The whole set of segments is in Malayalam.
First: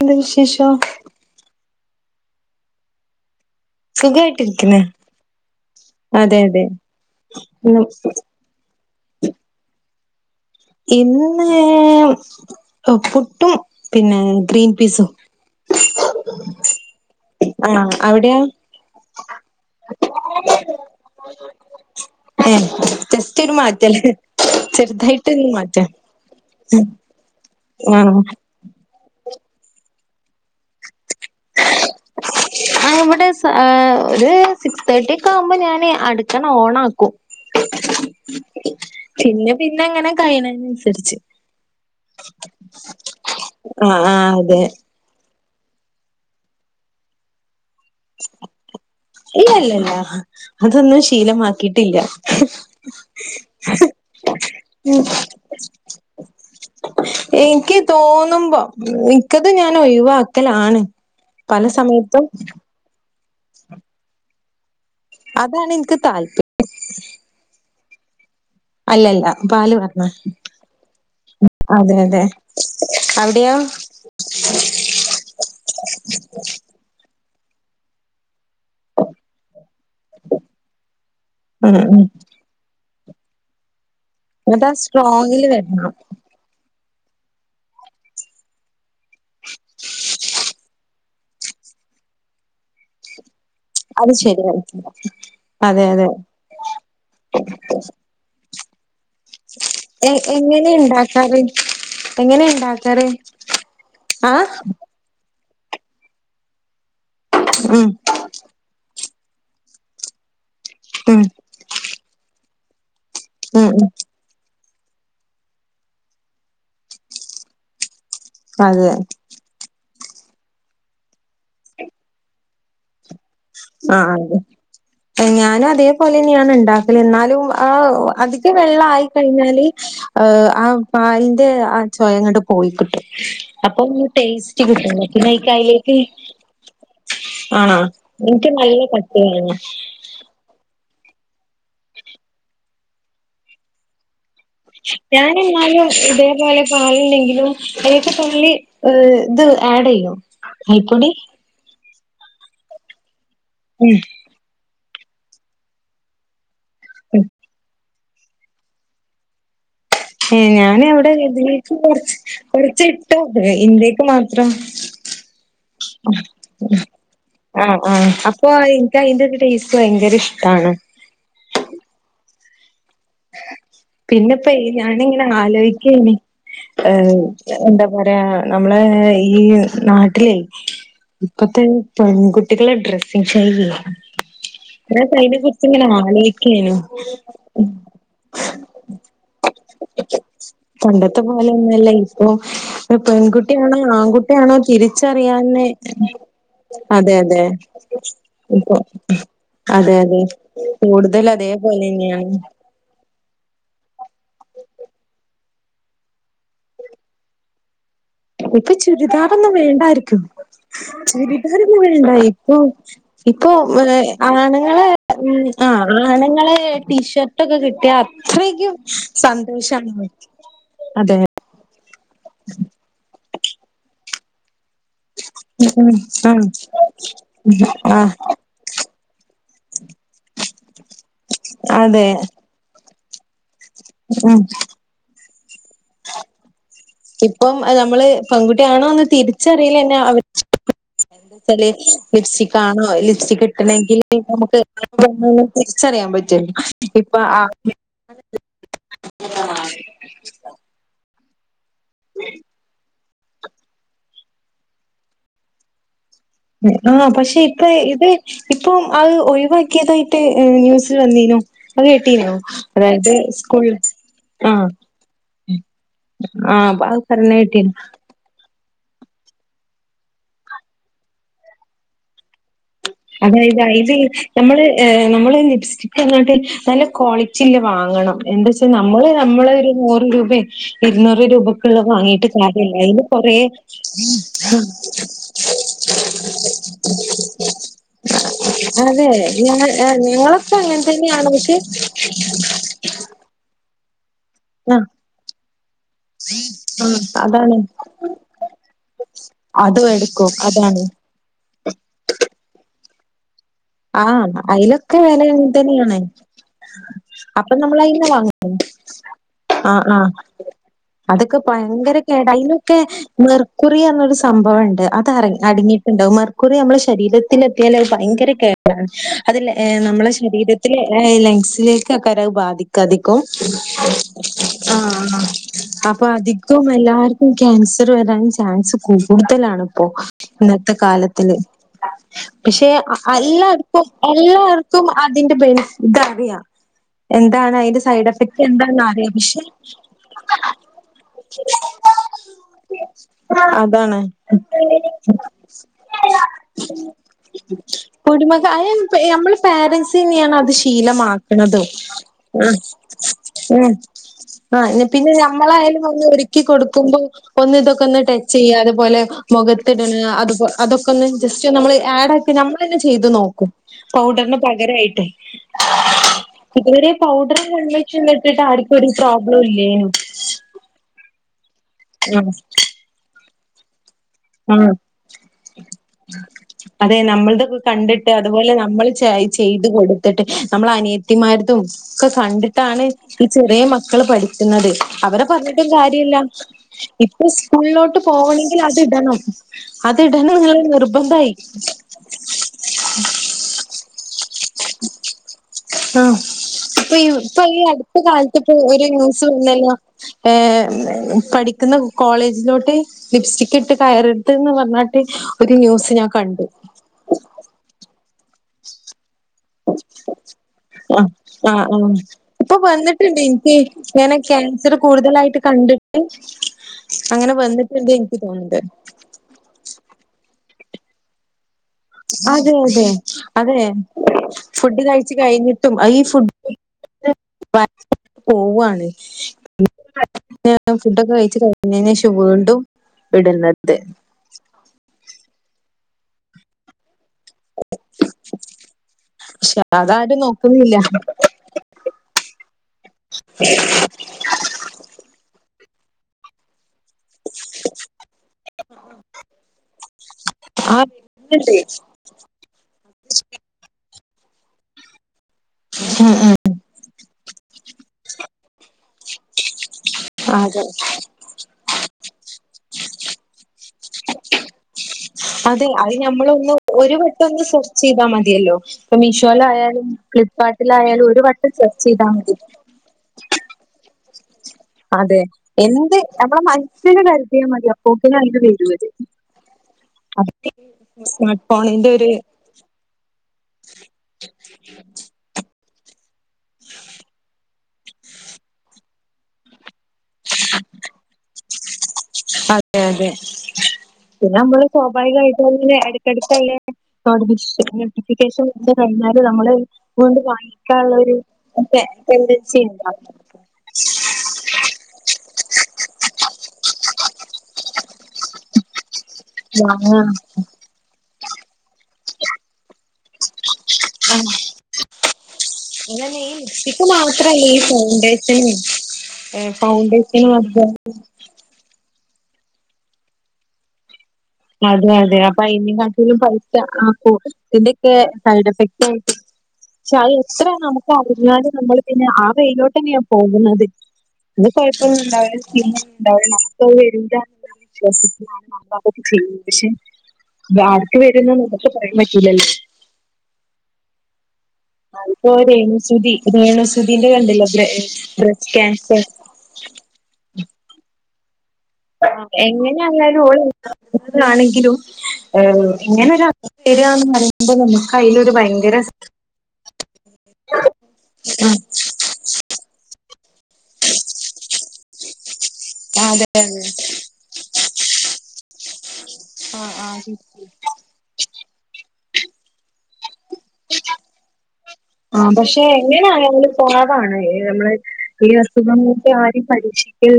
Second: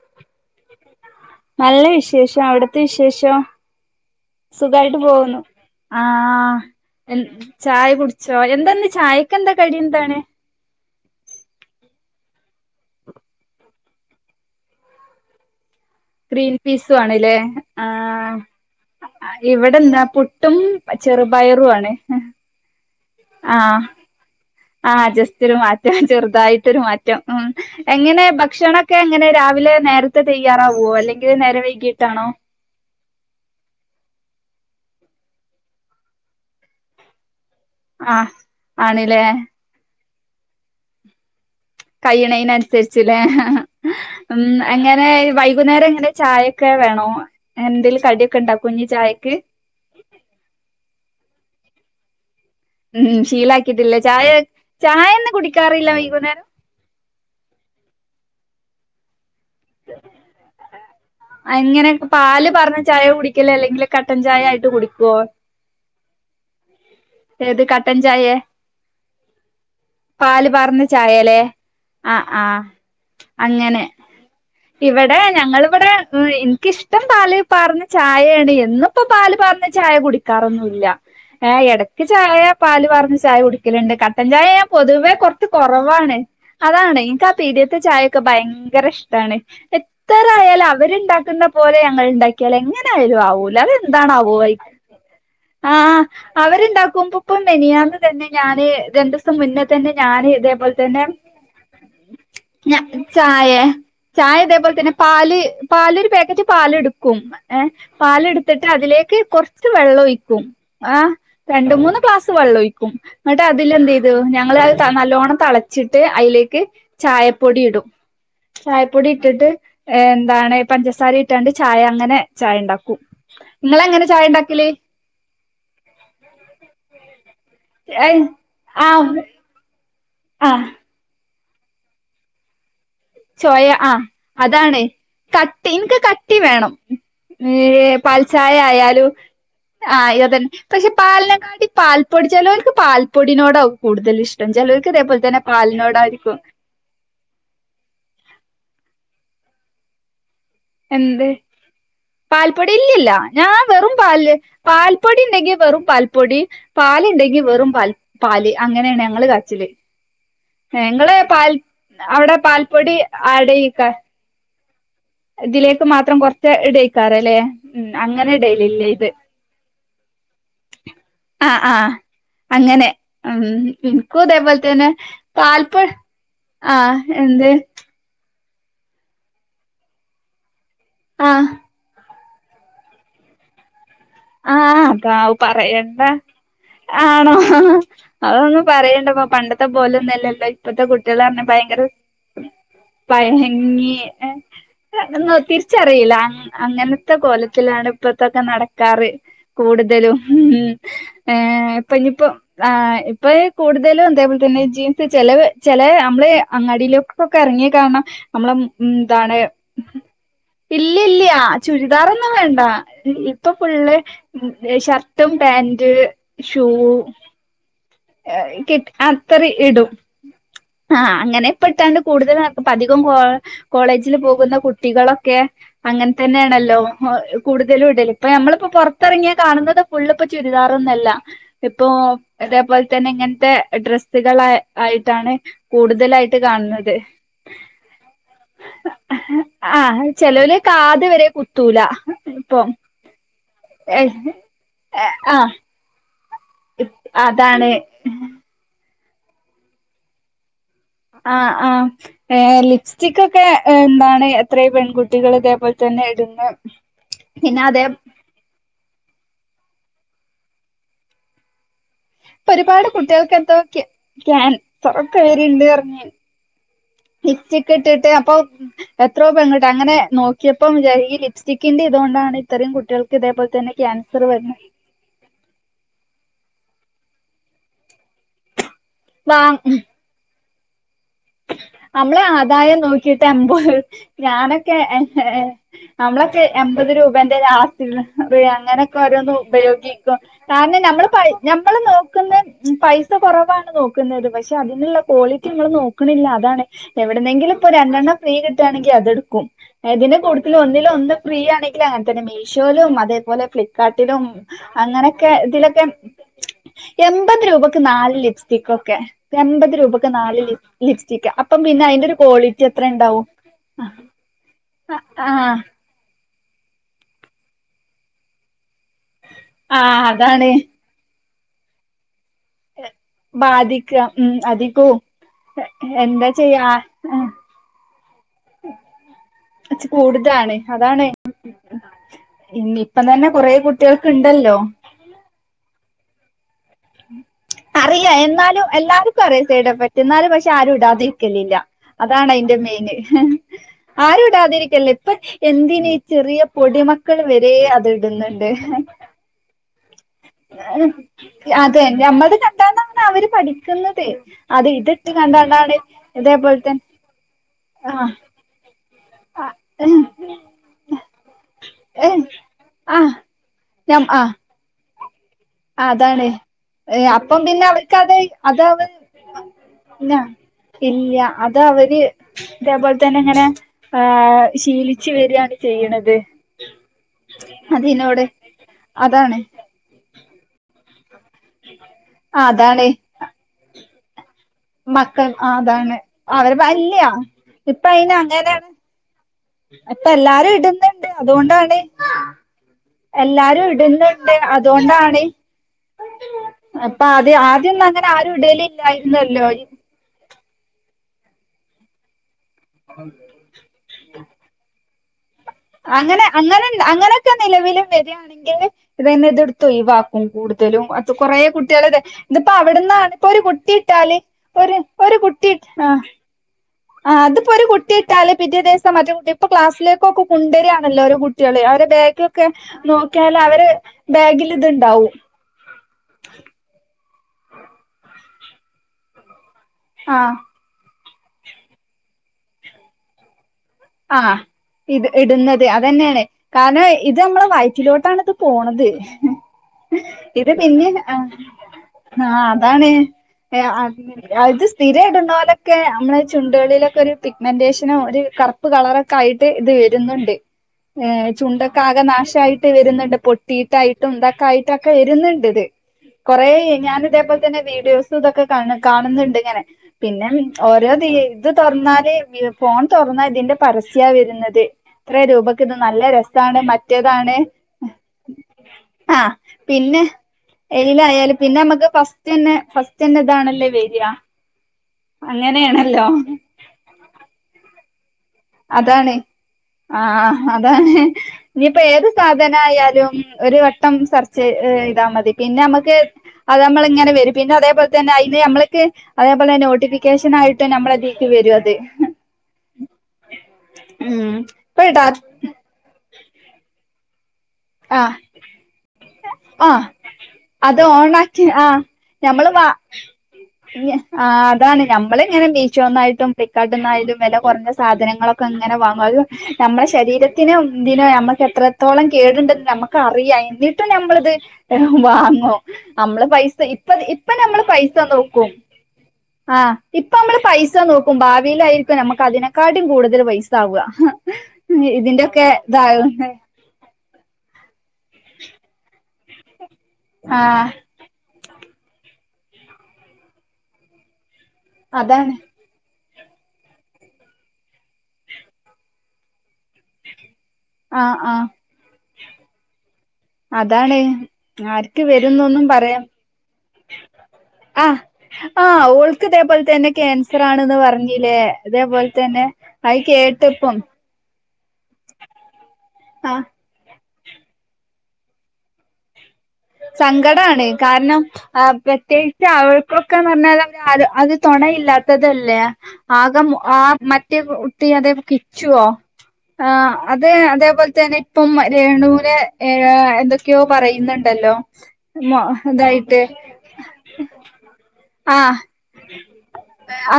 എന്താ വിശേഷം? നല്ല വിശേഷം അവിടത്തെ വിശേഷോ? സുഖമായിട്ടിരിക്കുന്. പോവുന്നു. ആഹ ഉം ചായ കുടിച്ചോ എന്താന്ന് ചായക്കെന്താ കടി എന്താണ്? ഇന്ന്. പുട്ടും പിന്നെ ഗ്രീൻ പീസും. ഗ്രീൻ പീസു ആണ്ല്ലേ ആ ആഹ് അവിടെയോ ഇവിടെന്താ പുട്ടും ചെറുപയറു ആണ്. ഏഹ് ജസ്റ്റ് ഒരു മാറ്റല്ലേ ചെറ്തായി റ്റൊര് മാറ്റം ചെറുതായിട്ടൊരു മാറ്റം ഉം ആഹ് എങ്ങനെ ബ ഭക്ഷണൊക്കെ എങ്ങനെ രാവിലെ നേരത്തെ തയ്യാറാവോ അല്ലെങ്കിൽ നേരം വൈകിട്ടാണോ? ആ ഇവിടെസ്‌ ഒര് സിക്സ് തേട്ടി ഒക്കെ ആമ്പോ ഞാന് അടുക്കള ഓണാക്കും. ആഹ് ആണ്ല്ലേ പിന്നെ പിന്നെ എങ്ങനെ കഴ്ണെനസര്ച്ച്. കയ്യണെനൻസര്ച്ച്ലെ ആഹ് ആഹ് ഉം അതെ അങ്ങ ങ്ങെ വൈകുന്നേരം ഇങ്ങനെ ചായയൊക്കെ വേണോ എന്തെങ്കിലു കടിയൊക്കെണ്ടാകൊ ചായക്ക്. ല്ലല്ലല്ല. അതൊന്നും ശീലമാക്കിട്ടില്ല. ഉം ശീലാക്കിട്ടില്ല ചായ ചായൊന്നു കുടിക്കാറില്ല വൈകുന്നേരം. ഇൻക്ക് തോന്നുമ്പോ ഇൻ ക്കത് ഞാൻ ഒയിവാക്കലാണ് പല സമയത്തും. പർഞ്ഞ ചായ കുടിക്കലേ അല്ലെങ്കില് കട്ടൻ ചായായിട്ട് കുടിക്കോ അതാണ് ഇൻക്ക് താല്പ ഏത് കട്ടൻ ചായെ അല്ലല്ല പാല് പറഞ്ഞ പാർന്ന ചായലേ ഉം അതെ അതെ ആഹ് ആഹ് അവിടയൊ അങ്ങനെ ഇവിടെ ഞങ്ങളിവിടെ ഇൻക്കിഷ്ടം പാല് പാർന്നാ ചായേണ് എന്നും ഇപ്പൊ പാല് പാർന്ന ചായ കുടിക്കാറൊന്നുല്ല ഏ ഉം ഉം എടക്ക് ചായ പാല് പാർന്ന ചായ കുടി ല്ണ്ട് കട്ടൻ ചായ എന്നിട്ട് ഞാന് ആ പൊതുവേ കൊർച്ച് സ്ട്രോങ്ങില് വരണം കൊറവാണ്. അതാണ് ഇൻക്ക് ആ പീഡിയെത്തെ ചായയൊക്കെ ഭയങ്കരഷ്ടാണ്. എത്ര ആയാലു അവര്ണ്ടാക്കുന്ന പോലെ ഞങ്ങൾ ഇണ്ടാക്കിയല് എങ്ങനെയാലും ആവുല്ല അത് ന്തണാവോ വൈ അതെ ആഹ് അതെ അവര്ണ്ടാക്കുമ്പ ഇപ്പൊ മെനിയാന്ന് തന്നെ ഞാന് രണ്ടു സം മുന്നേ തന്നെ എ ഞാന് എങ്ങനെ ഇതേപോൽന്നെ ഇണ്ടാക്കാറ് എങ്ങനെ ഞ ഇണ്ടാക്കാറ് ചായേ, ചായ ആഹ് ഇതേപോലെത്തെന്നെ പാല് പാലലൊര് പേക്കറ്റ് പാല് എടുക്കും ഏ ഉം പാല് എട് ത്തിട്ട് അതിലേക്ക് കൊറച്ച് വെള്ളാഴിക്കും ആഹ് ഉം രണ്ട് മൂന്ന് ക്ലാസ് വെള്ളൊഴിക്കും എന്നട്ട് ഉം അതില് ഉം എന്തെയ്തു ഞങ്ങള് അത് നല്ലോണ്ണം തളച്ചിട്ട് അയ്ലേക്ക് ചായപ്പൊടി ഇടു. അതെ ചായപ്പൊടി ഇട്ടിട്ട് ഏ എന്താണ് പഞ്ചസാര ഇട്ടാണ്ട് ചായ അങ്ങനെ ചായ ഇണ്ടാകും ഇങ്ങളങ്ങനെ ചായ ഇണ്ടാക്കല് ഞാനു അതേപോലെന്നെയാണ് ഇണ്ടാക്കല് എന്നാലു ആ ഏഹ് അധിക ആഹ് വെള്ളായിക്കഴിഞ്ഞാല്. ഏഹ് ആഹ് ആ പാലിന്റെ ആ ചെയങ്ങട്ട് പോയിക്കിട്ടും ചോയ അപ്പൊ ആഹ് ടെയ്സ്റ്റ് അതാണ് കിട്ടുല്ല പിന്നെ ആയിക്ക് അയ്ക്ക് ഏ ആണോ പാല് ഇൻക്ക് നല്ല കട്ടിവേണം ആഹ് അതന്നെ പക്ഷെ പാലിനെക്കാട്ടിലും പാൽ പൊടി ചേലോൽക്ക് പാൽ പൊടിനോടാവു കൂടുതലിഷ് ട്ടം ചേലോൽക്ക് ഇതോപോലെത്തെന്നെ ഞാനെന്നാലും പാലിനോടായിരിക്കു. ഇതേപോലെ പാലില്ലെങ്കിലും അയ്ലെക്ക് തുള്ളി ഏഹ് ഇത് ആഡ്യും എന്ത് പാൽപ്പൊടി ഇല്ലില്ല ഞാൻ ഉം പാൽപ്പൊടിണ്ടെങ്കി വെറും പാൽപ്പൊടി ഉം പാല്ണ്ടെങ്കി വെറും പാല് പാല് അങ്ങനെണ് ഞങ്ങള് കാച്ചല് ഏ ഞാന് അവിടെ ഇങ്ങള് പാൽ ഇതിനെറ്റ് കൊർച് അവിടെ പാൽപ്പൊടി കൊറച്ചിട്ടേക്കും ആടെയ്ക്കാ ഇന്റേക്ക് മാത്രം ഇതിലേക്ക് മാത്രം കൊറച്ച് ഇടേക്കാരല്ലേ ആഹ് ഉം ആഹ് അങ്ങനെ അപ്പൊ ഇടലില്ല ഇൻക്ക് ഇത് അതിന്റെ ടെസ്റ്റ്‌ ഭയങ്കര ഇഷ് ട്ടാണ് ആഹ് ആഹ അങ്ങനെ ഉം ഇൻക്കും പിന്നെ ഇപ്പൊ ഇതേപോലെ തന്നെ ഞാനിങ്ങനെ പാൽപ്പ ആലോയിക്കെനി ഏ ആഹ് എന്ത് എന്താ പറയാ നമ്മളെ ഈ നാട്ടിലെ ആഹ് ഇപ്പത്തെ പെൺകുട്ട ട്ടികളെ ഡ്രെസിങ് ചെയ്യ ആഹ് കാവൂ പറയണ്ട ആലോയിക്കേനു ആണോ അതൊന്നും പറ പറയണ്ടപ്പോ പണ്ടത്തെ പോലൊന്നെല്ല ഇപ്പത്തെ പണ്ടത്തെ കുട്ട്യാള് പറഞ്ഞ ഭയങ്കര പോലെയൊന്നല്ല ഇപ്പൊ പെൺകുട്ടിയാണോ പയങ്ങി ഏ ആൺകുട്ടിയാണോ തിരിച്ചറിയാന് തിരിച്ചറില്ല അ അങ്ങനത്തെ അതെ അതെ കോലത്തിലാണ് ഇപ്പ ഇതൊക്കെ ഇപ്പൊ നടക്കാറ് അതെ കൂടുതലും അതെ ഉം കൂടുതൽ ഏ ഇപ്പൊ ഇനിയിപ്പോ അതേപോലെന്നെയാണ് ആഹ് ഇപ്പൊ കൂടുതലും ഇതേപോലത്തെന്നെ ജീൻസ് ചെിലവ് ചെലെ നമ്മള് അങ്ങാടിയിലൊക്ക് ഇപ്പൊക്കെ ഇറങ്ങികാണണം ഇപ്പൊ ചുരിദാറൊന്നും വേണ്ടായിരിക്കും ഇല്ല ഇല്ല ചുരിദാറോന്നും വേണ്ട ചുരിദാറൊന്നും ഇപ്പൊ വേണ്ട ഇ ഇപ്പൊ ആണുങ്ങളെ ഷർട്ടും ഉം പാന്റ് ആഹ് ആണുങ്ങളെ ടീഷർട്ട് ഒക്കെ കിട്ടിയ അപ്പ് കി അത്ര ഇടും ആഹ അതെ അങ്ങനെ പ്പെട്ടാണ്ട് കൂടുതലും അധികം കോ കോളേജിൽ പോകുന്ന കുട്ടികളൊ ക്കെ ഉം അങ്ങനെ ആഹ് തന്നെയാണല്ലോ കൂടുതലും ഇടല് ആഹ് ഇപ്പൊ ഞമ്മളിപ്പോ പുറത്തിറങ്ങിയാ കാണുന്നത് ഫുള്ളും ഇപ്പൊ ചുരിദാറൊന്നല്ല ഇപ്പൊ അതെ ഇതേപോലെ തന്നെ ഇങ്ങനത്തെ ഉം ഡ്രെസ്സുകളെ ആയിട്ടാണ് കൂടുതലായിട്ട് കാണുന്നത് ഇപ്പം നമ്മള് പെൺകുട്ടിയാണോന്ന് തിരിച്ചറിലെന്നെ ആഹ് അവ ചെലോല് കാത് വരെ കുത്തൂല ലിപ്സ്റ്റിക് ഇപ്പം ആണോ ലിപ്സ്റ്റിക് ഇട്ടന് [unintelligible] നമുക്ക് ആഹ് തിരിച്ചറിയാൻ പറ്റല്ലോ ഇപ്പൊ അതാണ് [unintelligible] [unintelligible] ആഹ ആഹ ഏഹ് ലിപ്സ് ലിപ്സ്റ്റികൊക്കെ എന്താണ് എത്രയും പെൺകുട്ടികൾ ഇതേപോലെ തന്നെ ഇടുന്ന ആഹ് പക്ഷെ ഇപ്പ ഇത് ഇപ്പം അത് ഒഴിവാക്കിയതായിട്ട് ന്യൂസിൽ വന്നീനു അത് കേട്ടീനോ ഇപ്പോ ഒരുപാട് അതായത് കുട്ടികൾക്കെന്തോ സ്കൂളിൽ ആഹ് ക്യാൻസാറോക്കെ വരുണ്ട് പറഞ്ഞ് ആഹ് അത് പറഞ്ഞ ലിപ്സ്റ്റിക് കേട്ടീനു ഇട്ടിട്ട് അപ്പൊ എത്രോ പെൺകുട്ട് അങ്ങനെ നോക്കിയപ്പം ഈ ലിപ്സ്റ്റിക്കിന്റെ ഇതോണ്ടാണ് ഇത്രയും കുട്ടികൾക്ക് ഇതേപോലെ അതായത് തന്നെ അയില് ക്യാൻസർ നമ്മള് വരുന്നത് ഏഹ് നമ്മള് ലിപ്സ്റ്റിക്ക ഇങ്ങട്ട് നല്ല ക്വാളിറ്റിള്ള വാങ്ങണം എന്താ നമ്മള് വാ നമ്മളെ ഒരു നൂറ് രൂപേ ഇരുന്നൂറ് രൂപക്കുള്ള നമ്മളെ വാങ്ങീട്ട് കാര്യല്ല ആദായം അതിന് നോക്കിയിട്ട് കൊറെ അമ്പത് ഞാനൊക്കെ നമ്മളൊക്കെ എമ്പത് രൂപേന്റെ ഡാസ്ലർ അങ്ങനെയൊക്കെ അതെ ഓരോന്ന് ഞങ്ങ ഉപയോഗിക്കും ഞങ്ങളൊക്കെ കാരണം അങ്ങനെ നമ്മൾ പ തന്നെയാണ് പക്ഷെ നമ്മള് നോക്കുന്ന ഉം പൈസ കുറവാണ് നോക്കുന്നത് പക്ഷെ ആഹ് അതിനുള്ള ക്വാളിറ്റി നമ്മൾ നോക്ക നോക്കണില്ല അതാണ് ആഹ് എവിടുന്നെങ്കിലും അതാണ് ഇപ്പൊ ഒരു രണ്ടെണ്ണം ഫ്രീ കിട്ടാണെങ്കിൽ അതെടുക്കും അതും ഏതിന്റെ എടുക്കും കൂട്ടത്തിൽ അതാണ് ഒന്നിലും ഒന്ന് ഫ്രീ ആണെങ്കിൽ അങ്ങനെ തന്നെ മീഷോയിലും അതേപോലെ ഫ്ലിപ്പ് ഫ്ളിപ്കാട്ടിലും ആഹ് അയിലൊക്കെ അങ്ങനൊക്കെ വെല അങ്ങൻ ഇതിലൊക്കെ തന്നെയാണ് എൺപത് അപ്പൊ രൂപക്ക് നമ്മളയിന്ന് നാല് വാങ്ങും ലിപ്സ്റ്റിക് ഒക്കെ എൺപത് ആഹ് രൂപക്ക് ആഹ് നാല് ലിപ്സ്റ്റിക് ലിപ്സ്റ്റിക് അതൊക്കെ അപ്പം പിന്നെ ഭയങ്കര അതിന്റെ ഒരു കേടാ ക്വാളിറ്റി അയിലൊക്കെ എത്ര ഉണ്ടാവും മെർക്കുറി ആഹ് ണ്ടകും മർക്കൂറി നമ്മളെ ശരീരത്തിത്തില് എത്തിയാൽ അത് ഭയങ്കര അതില്ലേ ആഹ് നമ്മളെ അതാണ് ശരീരത്തിലെ ലങ്സിലേക്ക് ഒക്കെരം അത്‌ ബാധിക്ക ബാധിക്കും ബാധിക്കുക ഉം അധികവും ആഹ അപ്പൊ എന്താ ചെയ്യാ അധികം എല്ലാർക്കും ക്യാൻസർ വരാൻ ചാൻസ് കൂടുതലാണ് ഇപ്പോ കൂടുതലാണ് ഇന്നത്തെ അതാണ് കാലത്തില് പക്ഷെ ഇപ്പം തന്നെ കൊറേ എല്ലാർക്കും കുട്ടികൾക്ക് ഉണ്ടല്ലോ എല്ലാർക്കും അതിന്റെ ബെനിഫിറ്റ് ഇത് അറിയാം എന്താണ് അതിന്റെ അറിയ സൈഡ് എഫക്ട് എന്നാലും എന്താന്ന് അറിയാം എല്ലാർക്കും അറിയ പക്ഷെ സൈഡ് എഫക്ട് എന്നാലും പക്ഷെ ആരും ഇടാതെ ഇരിക്കലില്ല അതാണ് അതിന്റെ മെയിന് അതാണ് ആരും ഇടാതിരിക്കല്ലേ ഇപ്പൊ എന്തിന് ചെറിയ പൊടിമക്കൾ മക്കൾ വരെ അത് ഇടും പൊടി മക്ക അത് നമ്മള് പാരൻറ്സ് തന്നെയാണത് അത് ശീലമാക്കണതും അതെ ഞമ്മളത് ആഹ് കണ്ടാണ്ടാണ് അവര് ഉം പഠിക്കുന്നത് അത് ആഹ് ഇതിട്ട് പിന്നെ കണ്ടാണ്ടാണ് ഞമ്മളായാലും ഒന്ന് ഒരുക്കി ഇതേപോലെ തന്നെ കൊടുക്കുമ്പോ ഒന്ന് ഇതൊക്കെ ഒന്ന് ആഹ് ട്ടേ ചെയ്യ അതുപോലെ മുഖത്തിട്ണ അദ്പോ അതൊക്കെ ഒന്ന് ജസ്റ്റ് ഒന്ന് നമ്മള് ഏഹ് ആഡാക്കി നമ്മ ചെയ്ത് ആഹ് നോക്കും ഞം ആഹ് പൗഡറിന് പകരായിട്ടേ അതാണ് ഏഹ് അപ്പം പിന്നെ കൺവെക്ഷനും അവർക്ക്ത് ഇട്ടിട്ട് അത ആർക്കും ഒരു പ്രോബ്ലം ഇല്ലേനു അവന്നാ ഇല്ല അത് അവര് ആഹ് ഇതേപോലെ തന്നെ ഇങ്ങനെ ആഹ ആഹ് ശീലിച്ച് വരാണ് ചെയ്യണത് അതെ അതിനോട് ച്ചായി അതാണ് ചെയ്ത് കൊടുക്കും ത്തിട്ട് നമ്മളെ അനിയത്തിമാരതും ഒക്കെ കണ്ടിട്ടാണ് അതാണ് ഈ ചെറിയ മക്കൾ പടി ക്ക്‌ന്നത് അവരെ മക്കൾ പറഞ്ഞിട്ടും അതാണ് കാര്യല്ല അവര് വല്യ ഇപ്പ സ്കൂളിലോട്ട് അയിന് പോകണെങ്കിൽ അങ്ങനെയാണ് ഇത് ഇടണം അത് ഇപ്പ ഇടണം എല്ലാരും എന്നുള്ള ഇടുന്ന്ണ്ട് നിർബന്ധായി. അതോണ്ടാണ് എല്ലാരും ഇടുന്നുണ്ട് അതോണ്ടാണ്. ആ ഇപ്പോ ഇപ്പോ ഈ ആദ്യൊന്നും അടുത്ത- അങ്ങനെ ആരും കാലത്ത് ഇപ്പോ ഒരു ന്യൂസ് ഇടലില്ലായിരുന്നല്ലോ വന്നല്ലോ. ഹേ പഠിക്കുന്ന കോളേജിലോട്ട് ലിപ്സ്റ്റിക്- റ്റിട്ട് കയറരുത് പറഞ്ഞാട്ട്. ഒരു ന്യൂസ് ഞാൻ അങ്ങനെ, കണ്ടു. അങ്ങനെ, അങ്ങയൊക്കെ നിലവില് വരിയാണെങ്കിൽ ഇതന്നെ, ഇതെ- ത്ത് ഒഴിവാക്കും, കൂടുതലും ആഹ് അത് കുരെ ആഹ് ആഹ് കുട്ടികൾതെ ഇതിപ്പോ, ഇപ്പൊ അവിടുന്നാണ് വന്നിട്ടുണ്ട് ഇപ്പോ ഒരു എനിക്ക് കുട്ടി- ട്ടൽ ഇങ്ങനെ ക്യാൻസർ ഒരു, ഒരു കൂടുതലായിട്ട് കുട്ടി ആഹാ.. കണ്ടിട്ട് ആ അങ്ങനെ അതിപ്പോ ഒരു വന്നിട്ടുണ്ട് കുട്ടി എനിക്ക് ഇട്ടാല് തോന്നുന്നുണ്ട് പിദ്യാദേസം മറ്റെ കുട്ടിപ്പ ക്ലാസ്സിലേക്കൊക്കെ കൊണ്ടുവരികയാണല്ലോ? ഒരേ കുട്ടിൾ അവരെ. ബാഗൊക്കെ അതെ അതെ നോക്കിയാൽ, അതെ അവരെ ബാഗിൽ ഇത്ണ്ടാവും. ട്ടും ഈ ഫുട്- [unintelligible] പോവാണ്. ആ [unintelligible] ഫുഡക്കെ കഴിച്ചു കഴിഞ്ഞതിനന്- ശേഷം വീണ്ടും ഇടുന്നത്. ആഹാ ഇത് ഇടുന്നത്. അതന്നെയാണ്. കാരണം ഇത് നമ്മള വയറ്റിലോട്ടാണ് ഇത് പോണത്. പക്ഷെ അതാരും ഇത് നോക്കുന്നില്ല പിന്നെ ആഹാ.. ആഹാ അതാണ് ഹേ അത് സ്- സ്ഥിരം ഇടുന്നലൊക്കെ നമ്മെ- ചുണ്ടുക്കള്ളിയിലൊക്കെ ഒരു പിഗ്മെന്റേഷനും, ഒരു ക- രുപ്പ് കളറൊക്കെ ആയിട്ട് ഇത്- വരുന്നുണ്ട് ആ ഉം വരുന്നുണ്ട് ചുണ്ടൊക്കെ ആകെ നാശമായിട്ട് വരുന്നുണ്ട്. പൊട്ടിയിട്ടായിട്ടും, തെക്കൊയിട്ടൊക്കെ വരുന്നുണ്ട് ഇത്, ഉം ഉം കൊറ ഞാന ഇതേപോലെ, ന്നെ വീഡിയോസ് ഇതൊക്കെ- കാണുന്നുണ്ട് ഇങ്ങനെ പിന്നെ അതെ ഓരോ തി- ഇത് തുറന്നാല് വി, ഫോൺ തുറന്നാ ഇതിന്റെ പരസ്യ വരുന്നത്. ഇത്ര രൂപക്ക് അതെ ഇത് അത് നല്ല ഞമ്മളൊന്ന് രസമാണ്, ഒരു വട്ടം മറ്റേതാണ് ഒന്ന് സെർച്ച് ചെയ്താ മതിയല്ലോ. ഇപ്പൊ ആഹാ മീഷോയിലായാലും പിന്നെ ഫ്ലിപ്കാർട്ടിലായാലും ഒരു എയിആയാല് വട്ടം പിന്നെ സെർച്ച് നമുക്ക്, ചെയ്താ മതി. ഫസ്റ്റ്ന്നെ ഫസ്റ്റ്ന്നെതാണല്ലേ വേര. അതെ എന്ത്? നാമ്മടെ മനുഷ്യന് കരുത്തിയാൽ മതി അപ്പോക്കിനെ അയിൽ വരും. അതാണ് ആഹാ അത്. ആഹാ അതാണ് സ്മാർട്ട് നീയിപ്പ ഫോണിന്റെ ഏത് ഒരു സധ- ദനായാലും ഒരു വട്ടം സെർച്ച്യ്താ- മതി പിന്നെ നമുക്ക്, അത് നമ്മള ഇങ്ങനെ വരും പിന്നെ അതേപോലെന്നെ അയിന് നമ്മൾക്ക് അതേപോലെന്നെ- നോട്ടിഫ- കശനായിട്ട് നമ്മളുടെതിക്ക് വരും അത്. അതെ, അതെ ഉം പിന്നെ നമ്മള് ഇപ്പ ടാ സ്വാഭാവികമായിട്ട. ഒന്ന് ഇടക്ക ഇടക്കല്ലെ? [unintelligible] ആഹ് നോട്ടിഫിക്കേഷൻത് കഴിഞ്ഞാല്, നമ്മള് ആഹ് അണ്ട് അത് വാങ്ങിക്കാനുള്ള ഒരു- അതെ റ്റൻറ്റസിണ്ട. ഇല്ല ആ അതാണ് ഞമ്മള ഇങ്ങനെ മിശോന്നായിട്ടും, ഫിക്ക്കാട്ടി ന്നായാലും വെല കുറഞ്ഞ സാധനങ്ങളൊക്കെ ഇങ്ങനെ വാങ്ങും, അത് നമ്മുടെ വാങ്ങണം. ശരീരത്തിനന് ഇതിനോ നമ്മുക്ക് എത്ര- എത്രത്തോളം കേടുണ്ടെന്ന് നമുക്ക്- അറിയാം, എന്നിട്ടും നമ്മളിത്. ആഹ് അതന്നെ നമ്മള് ഈ പൈസ, ലിപ്സ്റ്റിക്ക് ഇപ്പ ഇപ്പ മാത്രല്ല ഈ നമ്മള് പൈസ നോക്കും. ഫൗണ്ടേഷനും ആഹ് ഇപ്പ ഫൗണ്ടേഷൻ നമ്മള് വർഗം പൈസ നോക്കും, ഭാവിയിൽ- നമ്മുക്ക് അതിനെക്കാട്ടും കൂടുതൽ പൈസാവുക. അതെ അതെ അപ്പോ അതിന കാട്ടിലും പൈസ- ആ ഫുഡി ഇതിന്റെക്കെ സൈഡ് എഫക്ട് ആയിട്ട്, പക്ഷെ അ ആ എത്ര നമ്മുക്ക്- പറഞ്ഞാല് നമ്മൾ പിന്നെ ആഹാ വെയിലോട്ട് തന്നെയാ പോകുന്നത്. അത് കുഴപ്പൊന്ന അതാണ് ഉണ്ടാവില്ല. സ്കിന്നിണ്ടാവില്ല നമുക്കത്- [unintelligible] വിശ്വസിക്ക നമ്മ- പക്ഷെ ആർക്ക് ആ ആ വരുന്നതൊക്കെ- പറയാൻ പറ്റൂല്ലലോ. അതാണ്. ആർക്ക് അതിപ്പോ വരുന്നൊന്നും പറയാം രേണുസുതി രേണുസുതിന്റെ കണ്ടില്ലേ ബ്ര ആഹാ ബ്രസ്റ്റ് ആഹാ ക്യാൻസർ ഓല്- ഇതേപോലെ തന്നെ ക്യാൻസർ ആണന്ന് പറഞ്ഞില്ലേ? അതേപോലെ തന്നെ അത് എങ്ങനെയുള്ളരു ഓൾ- കേട്ടപ്പം ഇതാണെങ്കിലും ഏഹ് ഇങ്ങനെ- ആഹ് ശരിയാന്ന് പറയുമ്പോൾ നമ്മുക്ക്- അയ്ലൊരു ഭയങ്കര- സങ്കടാണ് കാരണം ആഹാ പ്രത്യേ- ക്ഷേ അവൾക്കൊക്കെന്ന്- പറഞ്ഞാൽ അത അത്, തുണയില്ലാത്തത്- ഇതല്ലേ അതെ അതെ ആകെ ആഹാ മറ്റേ കുട്ടി അതെ കിച്ചുവോ? ആഹ് അതേ അതേപോലെ തന്നെ ഇപ്പം രേണുവിനെ ഏ എന്തൊക്കെയോ പറയുന്നുണ്ടല്ലോ. ആ മോ പക്ഷെ ഇതായിട്ട് എങ്ങനെആയാലും പാവമാണ്. നമ്മള് ഈ ആഹ് അസുഖക്കെ ആരെയും പരീ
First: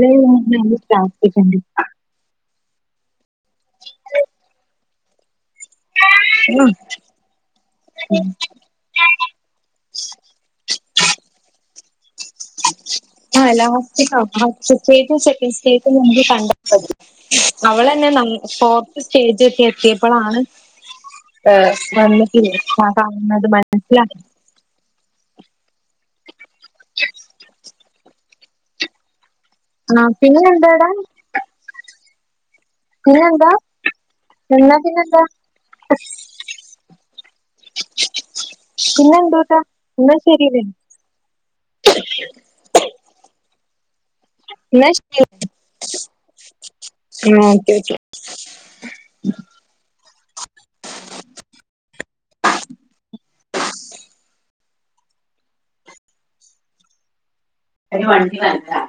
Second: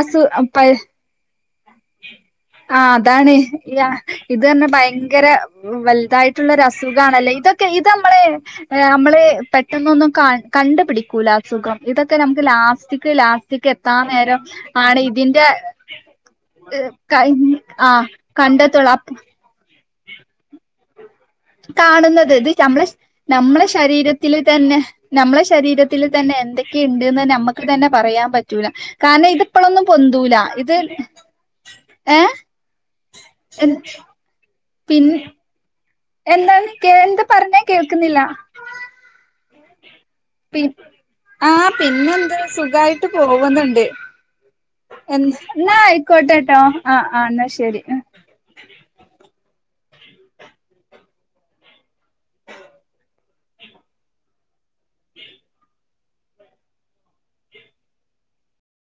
അസു പ നമ്മുക്ക് പ്രാർത്ഥിക്കേണ്ടി ആ അതാണ് ഇത് തന്നെ ഭയങ്കര വല്ലാ ഇതായിട്ടുള്ള അസുഖാണല്ലേ ഇതൊക്കെ ഇത് നമ്മള് നമ്മള് പെട്ടെന്നൊന്നും കണ്ടുപിടിക്കൂല അസുഖം ഇതൊക്കെ നമ്മുക്ക് ലാസ്റ്റിക് ആഹ് ലാസ്റ്റിക് എത്താൻ നേരം ആണ് ഇതിന്റെ കഴിഞ്ഞ് [unintelligible] അവളെ ആഹ് ഞാൻ കണ്ടെത്തുള്ളൂ ഫോർത്ത് അപ്പ സ്റ്റേജ് ഒക്കെ എത്തിയപ്പോളാണ് കാണുന്നത് ഇത് നമ്മളെ കാണുന്നത് നമ്മളെ മനസ്സിലാക്കി ശരീരത്തില് തന്നെ നമ്മളെ ശരീരത്തിൽ തന്നെ എന്തൊക്കെയുണ്ട്ന്ന് നമ്മുക്ക് തന്നെ പറയാൻ പറ്റൂല. കാരണം ഇതിപ്പോളൊന്നും ആഹ് പൊന്തൂല പിന്നെ ഇത് എന്താടാ ഏ പിന്നെന്താ എന്നാ പിൻ പിന്നെന്താ? എന്താണ് ക്കേ എന്താ പറഞ്ഞേ കേൾക്കുന്നില്ല പിന്നെ എന്തൂട്ടാ പിന്നെ പി ആ പിന്നെന്ത് സുഖായിട്ട് പോവുന്നുണ്ട്. എന്നാ ശരി എന്ന എന്നാ ആയിക്കോട്ടെ കേട്ടോ ആഹ് ആ എന്നാ ഓക്കെ ശരി. ഓക്കെ [inaudible]